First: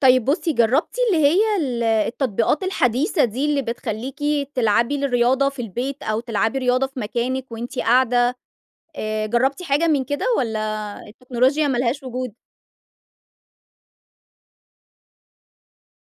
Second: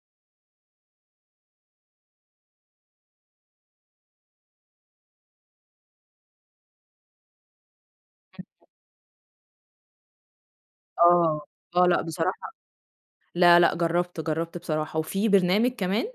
طيب بصي، جربتِ اللي هي ال التطبيقات الحديثة دي اللي بتخليكِ تلعبي الرياضة في البيت، أو تلعبي رياضة في مكانِك وأنتِ قاعدة، آآ، جربتِ حاجة من كده والَّا آه، التكنولوجيا ما آه، لأ لهاش وجود؟ بصراحة، لا، لا جربت جربت بصراحة، وفي برنامج كمان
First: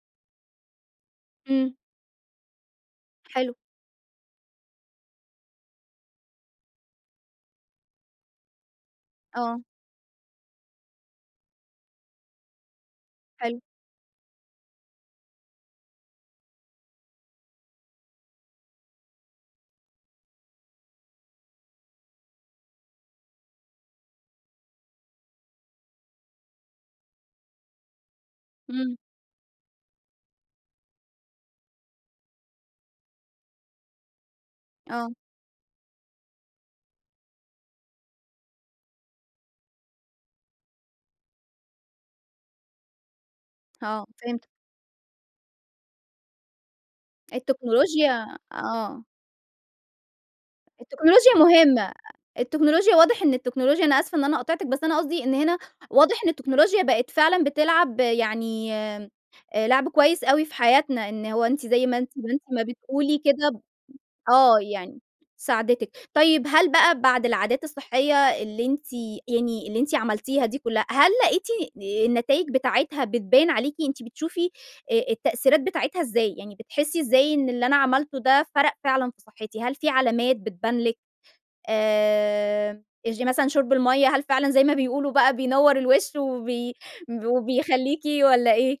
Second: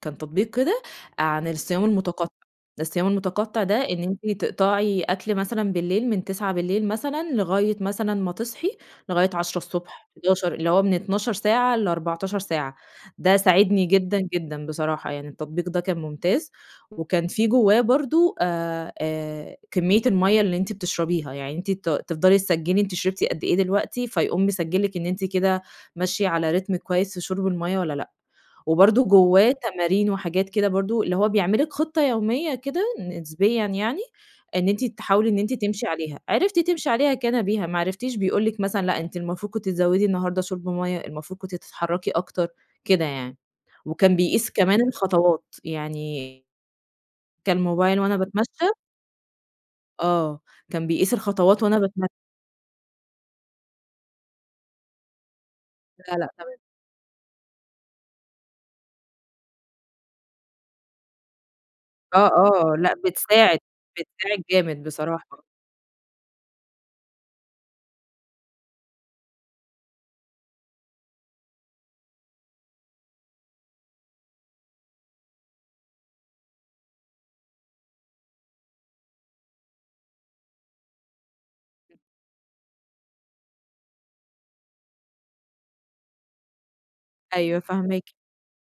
كان تطبيق كده عن إمم. الصيام المتقطع الصيام حلو. المتقطع ده إن أنتِ تقطعي أكل مثلًا بالليل من 21:00 مثلًا لغاية مثلًا ما تصحي، لغاية عشرة آه. الصبح 11:00 اللي هو من 12 ساعة ل14 ساعة، ده حلو. ساعدني جدًا، جدًا بصراحة يعني، التطبيق ده كان ممتاز وكان في جواه برضه آآ، آآ، كمية الميَّة اللي أنتِ بتشربيها، يعني أنتِ ت تفضلي تسجلّي أنتِ شربتِ قد إيه دلوقتي، فيقوم مسجل لِك إن أنتِ كده ماشية على ريتم كويس في شرب الميَّة والَّا لأ، إمم. وبرضه جواه تمارين وحاجات كده برضه، اللي هو بيعمل لِك خطة يومية كده نسبيًا يعني، إن أنتِ آه. تحاولي إن أنتِ تمشي عليها، عرفتِ تمشي عليها كان بها، ما عرفتيش بيقول لِك مثلًا لأ، أنتِ المفروض كنتِ تزودي النهاردة شُرب ميَّة المفروض كنتِ تتحركي أكتر، كده يعني، آه وكان فهمتِك. بيقيس كمان الخطوات يعني كان موبايل وأنا التكنولوجيا باتمشي آه. آه، كان بيقيس التكنولوجيا الخطوات وأنا مهمة، بتم التكنولوجيا واضح إن التكنولوجيا، أنا آسفة إن أنا قاطعتِك، بس أنا قصدي إن هنا لا، واضح لا، إن تمام. التكنولوجيا بقِت فعلًا بتلعب يعني لعب كويس أوي في حياتنا، إن هو أنتِ زي ما أنتِ آه، ما أنتِ ما آه، لا بتقولي بتساعد كده، بتساعد آه، جامد يعني بصراحة. ساعدتِك، طيب هل بقى بعد العادات الصحية اللي أنتِ يعني اللي أنتِ عملتيها دي كلها، هل لقيتِ النتايج بتاعتها بتبان عليكِ، أنتِ بتشوفي أ التأثيرات بتاعتها إزاي، يعني بتحسي إزاي إن اللي أنا عملته ده فرق فعلًا في صحتي، هل في علامات بتبان لِك آآ، [unintelligible] مثلًا شُرب المَيًّة، هل فعلًا زي ما بيقولوا بقى بينوّر الوش وبي أيوه وبيخليكِ فاهماكِ. والَّا إيه؟